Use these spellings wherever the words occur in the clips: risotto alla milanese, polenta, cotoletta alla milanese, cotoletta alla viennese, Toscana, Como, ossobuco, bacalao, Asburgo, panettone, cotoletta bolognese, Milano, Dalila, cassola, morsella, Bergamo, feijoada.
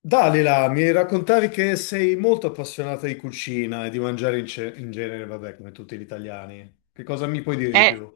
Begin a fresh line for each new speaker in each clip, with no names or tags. Dalila, mi raccontavi che sei molto appassionata di cucina e di mangiare in genere, vabbè, come tutti gli italiani. Che cosa mi puoi dire di
Eh,
più?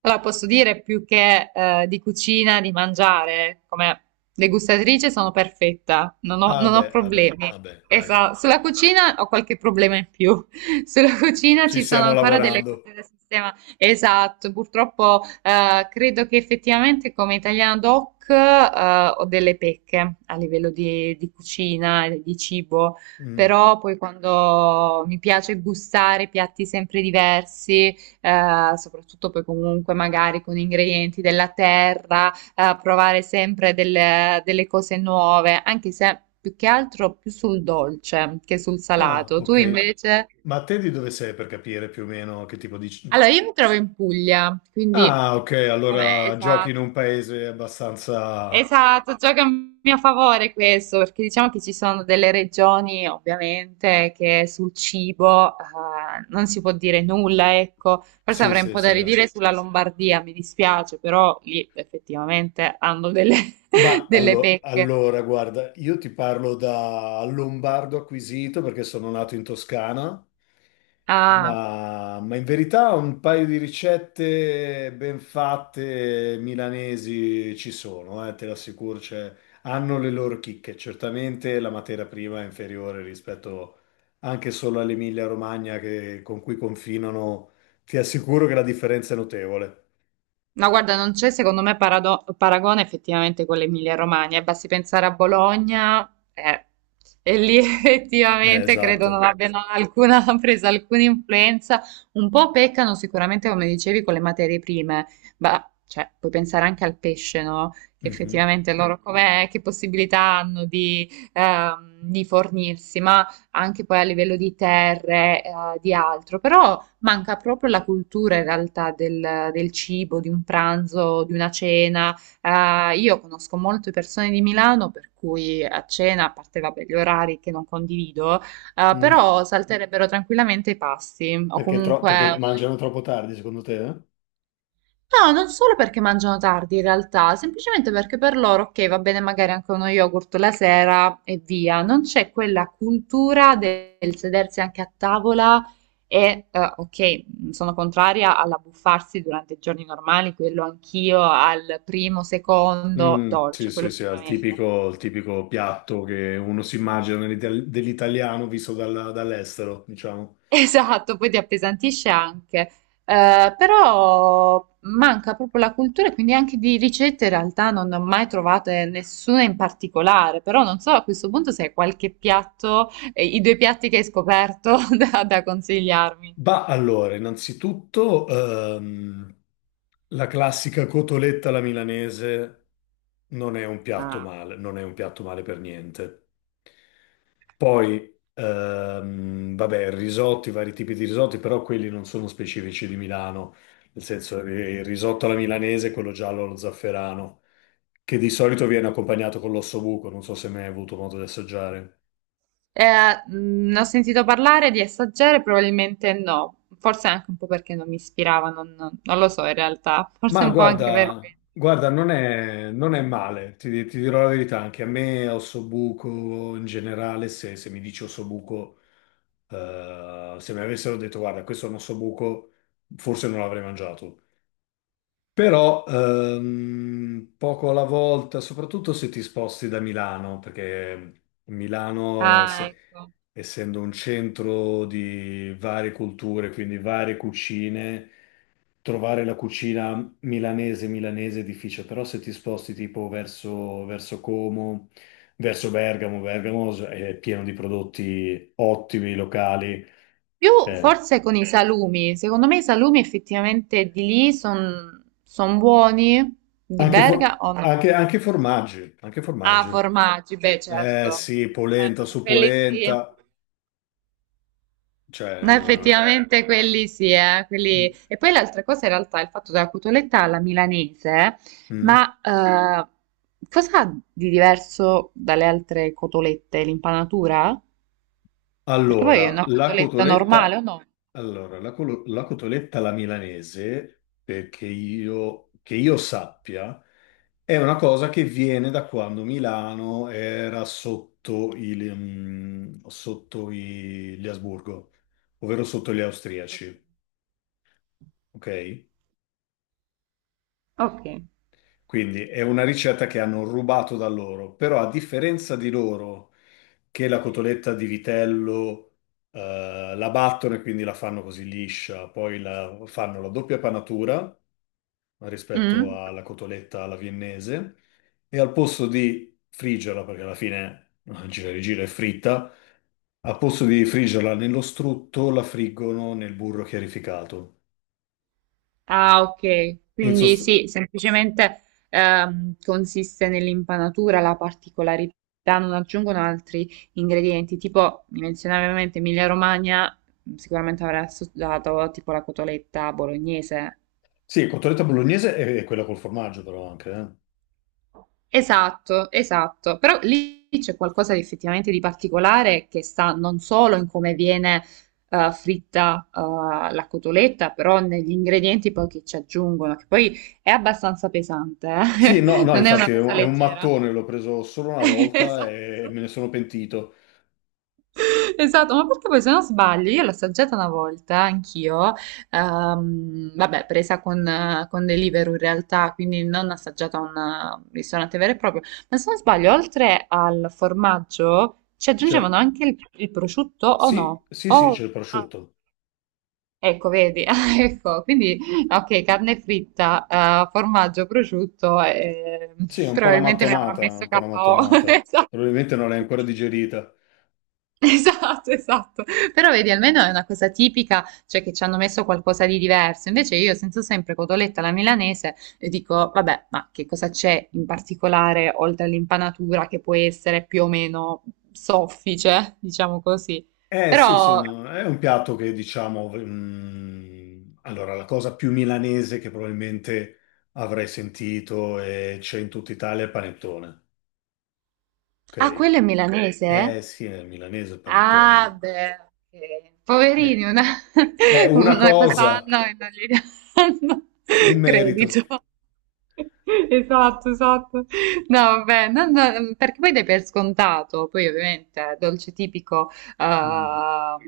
allora posso dire più che di cucina, di mangiare, come degustatrice sono perfetta,
Ah,
non ho
beh, vabbè,
problemi.
vabbè, dai,
Esatto, sulla cucina ho qualche problema in più. Sulla cucina
ci
ci sono
stiamo
ancora delle cose
lavorando.
da sistema. Esatto, purtroppo credo che effettivamente come italiano doc ho delle pecche a livello di cucina, e di cibo,
Mm.
però poi quando mi piace gustare piatti sempre diversi, soprattutto poi comunque magari con ingredienti della terra, provare sempre delle cose nuove, anche se più che altro più sul dolce che sul
Ah,
salato. Tu
ok.
invece?
Ma te di dove sei per capire più o meno che tipo di...
Allora, io mi trovo in Puglia, quindi
Ah, ok,
com'è?
allora giochi in
Esatto.
un paese abbastanza...
Esatto, gioca a mio favore questo, perché diciamo che ci sono delle regioni ovviamente che sul cibo non si può dire nulla, ecco, forse
Sì,
avrei un
sì,
po' da
sì.
ridire
Ah.
sulla Lombardia, mi dispiace, però lì effettivamente hanno delle pecche.
Allora, guarda, io ti parlo da lombardo acquisito perché sono nato in Toscana,
Ah.
ma in verità un paio di ricette ben fatte milanesi ci sono, te lo assicuro, cioè, hanno le loro chicche. Certamente la materia prima è inferiore rispetto anche solo all'Emilia-Romagna con cui confinano, ti assicuro che la differenza è notevole.
No, guarda, non c'è secondo me paragone effettivamente con l'Emilia-Romagna, e basti pensare a Bologna, eh, e lì effettivamente credo non
Esatto.
abbiano alcuna, presa alcuna influenza, un po' peccano sicuramente, come dicevi, con le materie prime, ma cioè, puoi pensare anche al pesce, no? Che effettivamente loro com'è, che possibilità hanno di fornirsi, ma anche poi a livello di terre, di altro, però manca proprio la cultura in realtà del, del cibo, di un pranzo, di una cena. Io conosco molte persone di Milano per cui a cena, a parte vabbè, gli orari che non condivido,
Mhm.
però salterebbero tranquillamente i pasti o
Perché, perché
comunque.
mangiano troppo tardi, secondo te, eh?
No, non solo perché mangiano tardi in realtà, semplicemente perché per loro, ok, va bene magari anche uno yogurt la sera e via, non c'è quella cultura del sedersi anche a tavola e, ok, sono contraria all'abbuffarsi durante i giorni normali, quello anch'io al primo, secondo
Mm, sì,
dolce, quello
sì, sì, al
sicuramente.
tipico, il tipico piatto che uno si immagina dell'italiano visto dall'estero, diciamo.
Esatto, poi ti appesantisce anche. Però manca proprio la cultura, quindi anche di ricette in realtà non ne ho mai trovate nessuna in particolare, però non so a questo punto se hai qualche piatto, i due piatti che hai scoperto da consigliarmi.
Bah, allora, innanzitutto la classica cotoletta alla milanese non è un piatto
Ah.
male, non è un piatto male per niente. Poi, vabbè, risotti, vari tipi di risotti, però quelli non sono specifici di Milano, nel senso il risotto alla milanese, quello giallo allo zafferano, che di solito viene accompagnato con l'ossobuco, non so se mai hai avuto modo di assaggiare.
Ne ho sentito parlare di assaggiare, probabilmente no, forse anche un po' perché non mi ispirava, non lo so in realtà, forse
Ma
un po' anche per
guarda,
questo.
guarda, non è male, ti dirò la verità, anche a me ossobuco in generale, se mi dici ossobuco, se mi avessero detto guarda, questo è un ossobuco, forse non l'avrei mangiato. Però poco alla volta, soprattutto se ti sposti da Milano, perché
Ah, ecco.
essendo un centro di varie culture, quindi varie cucine, trovare la cucina milanese milanese è difficile, però se ti sposti tipo verso Como, verso Bergamo, Bergamo è pieno di prodotti ottimi, locali,
Più
eh,
forse con i salumi, secondo me i salumi effettivamente di lì sono buoni, di
anche,
Berga o no?
anche formaggi, anche
Ah,
formaggi.
formaggi, beh
Eh
certo,
sì, polenta
certo, per
su
quelli sì.
polenta, cioè...
No, effettivamente quelli sì,
mm.
e poi l'altra cosa in realtà è il fatto della cotoletta alla milanese,
Mm.
ma cosa ha di diverso dalle altre cotolette? L'impanatura? Perché poi è
Allora,
una
la
cotoletta normale o
cotoletta,
no?
allora, la cotoletta alla milanese, perché io, che io sappia, è una cosa che viene da quando Milano era sotto il, mm, sotto i- gli Asburgo, ovvero sotto gli austriaci, ok?
Ok.
Quindi è una ricetta che hanno rubato da loro, però a differenza di loro che la cotoletta di vitello la battono e quindi la fanno così liscia, fanno la doppia panatura rispetto
Mm?
alla cotoletta alla viennese e al posto di friggerla, perché alla fine gira e rigira è fritta, al posto di friggerla nello strutto la friggono nel burro chiarificato.
Ah, ok.
In
Quindi
sost-
sì, semplicemente consiste nell'impanatura la particolarità, non aggiungono altri ingredienti. Tipo, mi menzionavi ovviamente Emilia Romagna, sicuramente avrà assaggiato tipo la cotoletta bolognese.
sì, cotoletta bolognese è quella col formaggio però anche, eh.
Esatto, esatto, però lì c'è qualcosa di effettivamente di particolare che sta non solo in come viene fritta la cotoletta, però negli ingredienti poi che ci aggiungono, che poi è abbastanza pesante,
Sì,
eh.
no, no,
Non è una
infatti
cosa
è un
leggera.
mattone, l'ho preso solo una volta e
Esatto.
me ne sono pentito.
Esatto, ma perché poi se non sbaglio, io l'ho assaggiata una volta, anch'io, vabbè, presa con Deliveroo in realtà, quindi non assaggiata a un ristorante vero e proprio, ma se non sbaglio, oltre al formaggio ci
Cioè,
aggiungevano anche il prosciutto o
sì,
no?
sì, sì, c'è il
Ah,
prosciutto.
ecco, vedi, ah, ecco, quindi ok, carne fritta, formaggio, prosciutto,
Sì, è un po' una
probabilmente mi avrà
mattonata,
messo
un po' una
KO.
mattonata.
Esatto.
Probabilmente non l'hai ancora digerita.
Esatto, esatto. Però vedi, almeno è una cosa tipica, cioè che ci hanno messo qualcosa di diverso. Invece io sento sempre cotoletta alla milanese e dico, vabbè, ma che cosa c'è in particolare oltre all'impanatura che può essere più o meno soffice, diciamo così.
Eh sì, sì,
Però,
no, è un piatto che diciamo... mm, allora, la cosa più milanese che probabilmente avrei sentito e c'è in tutta Italia è il panettone,
ah,
ok?
quello è Ok. milanese? Eh?
Eh sì, è milanese il
Ah,
panettone.
beh, ok. Poverini,
Eh, È una
una cosa
cosa,
fanno e non gli danno
un merito.
credito. Esatto, esatto. No, vabbè, perché poi dai per scontato, poi ovviamente è dolce tipico
Mm.
ehm,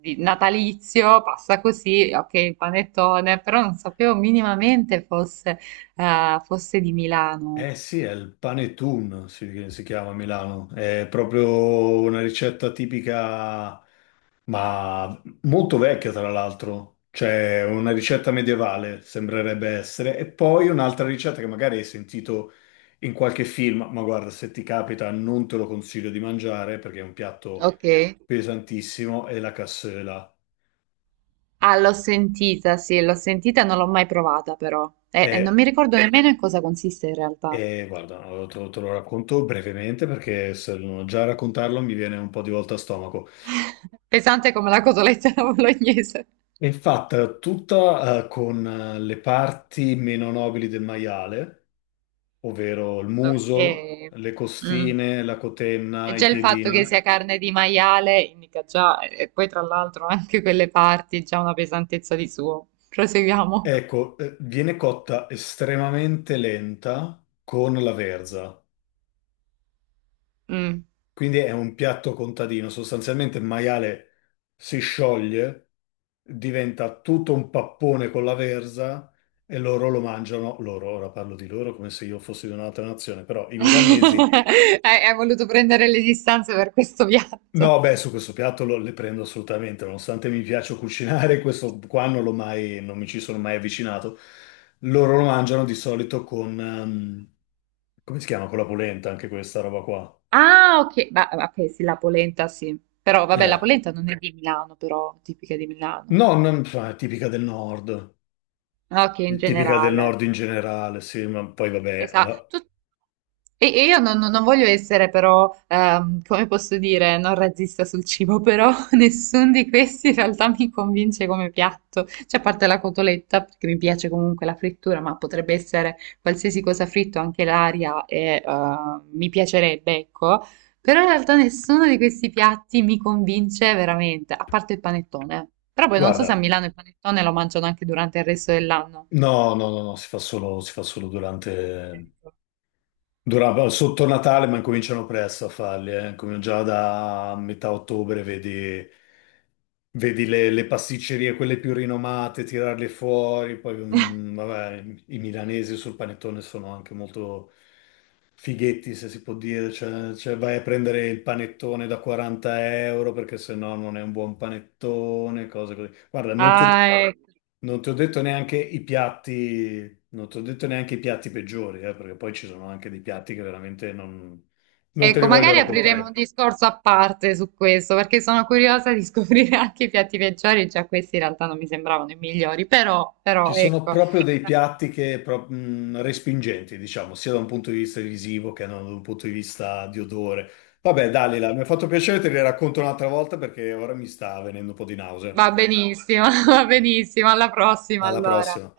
di- natalizio, passa così, ok, il panettone, però non sapevo minimamente fosse di Milano.
Eh sì, è il panettone, si chiama a Milano. È proprio una ricetta tipica, ma molto vecchia tra l'altro. Cioè, una ricetta medievale sembrerebbe essere. E poi un'altra ricetta che magari hai sentito in qualche film, ma guarda, se ti capita non te lo consiglio di mangiare perché è un piatto
Ok.
pesantissimo, è la cassola.
Ah, l'ho sentita, sì, l'ho sentita, non l'ho mai provata però. E non mi
E,
ricordo nemmeno in cosa consiste in realtà.
guarda, te lo racconto brevemente perché se non già a raccontarlo mi viene un po' di volta a stomaco.
Pesante come la cotoletta alla bolognese.
È fatta tutta, con le parti meno nobili del maiale, ovvero il muso,
Ok.
le
Mm.
costine, la
E
cotenna, i
già il fatto che
piedini.
sia carne di maiale indica già, e poi tra l'altro anche quelle parti, già una pesantezza di suo. Proseguiamo.
Ecco, viene cotta estremamente lenta con la verza.
Mm.
Quindi è un piatto contadino. Sostanzialmente il maiale si scioglie, diventa tutto un pappone con la verza e loro lo mangiano. Loro, ora parlo di loro come se io fossi di un'altra nazione, però i milanesi
Hai voluto prendere le distanze per questo piatto.
no, beh, su questo piatto le prendo assolutamente, nonostante mi piaccia cucinare, questo qua non l'ho mai, non mi ci sono mai avvicinato. Loro lo mangiano di solito con, come si chiama? Con la polenta, anche questa roba qua.
Ah, ok, bah, ok, sì, la polenta sì, però vabbè, la
Eh.
polenta non è di Milano, però tipica di Milano.
No, non, fa- è tipica del nord,
Ah, ok, in
è tipica del
generale.
nord in generale, sì, ma poi vabbè, la-
Esatto. E io non voglio essere però, come posso dire, non razzista sul cibo, però nessuno di questi in realtà mi convince come piatto, cioè a parte la cotoletta, perché mi piace comunque la frittura, ma potrebbe essere qualsiasi cosa fritto, anche l'aria, e mi piacerebbe, ecco, però in realtà nessuno di questi piatti mi convince veramente, a parte il panettone. Però poi non so se a
guarda,
Milano il panettone lo mangiano anche durante il resto dell'anno.
no, no, no, no, si fa solo durante,
Ecco.
durava sotto Natale, ma incominciano presto a farli, eh. Come già da metà ottobre vedi, vedi le pasticcerie, quelle più rinomate, tirarle fuori. Poi, mm, vabbè, i milanesi sul panettone sono anche molto fighetti, se si può dire. Cioè, cioè, vai a prendere il panettone da 40 euro perché sennò non è un buon panettone, cose così. Guarda, non ti
Ah, ecco.
non ti ho detto neanche i piatti, non ti ho detto neanche i piatti peggiori, perché poi ci sono anche dei piatti che veramente non, non te li
Ecco,
voglio
magari apriremo un
raccontare.
discorso a parte su questo, perché sono curiosa di scoprire anche i piatti peggiori, già questi in realtà non mi sembravano i migliori,
Ci
però
sono
ecco,
proprio dei piatti che respingenti, diciamo, sia da un punto di vista visivo che da un punto di vista di odore. Vabbè, Dalila, mi ha fatto piacere, te li racconto un'altra volta perché ora mi sta venendo un po' di nausea.
va benissimo, va benissimo, alla prossima
Alla
allora.
prossima.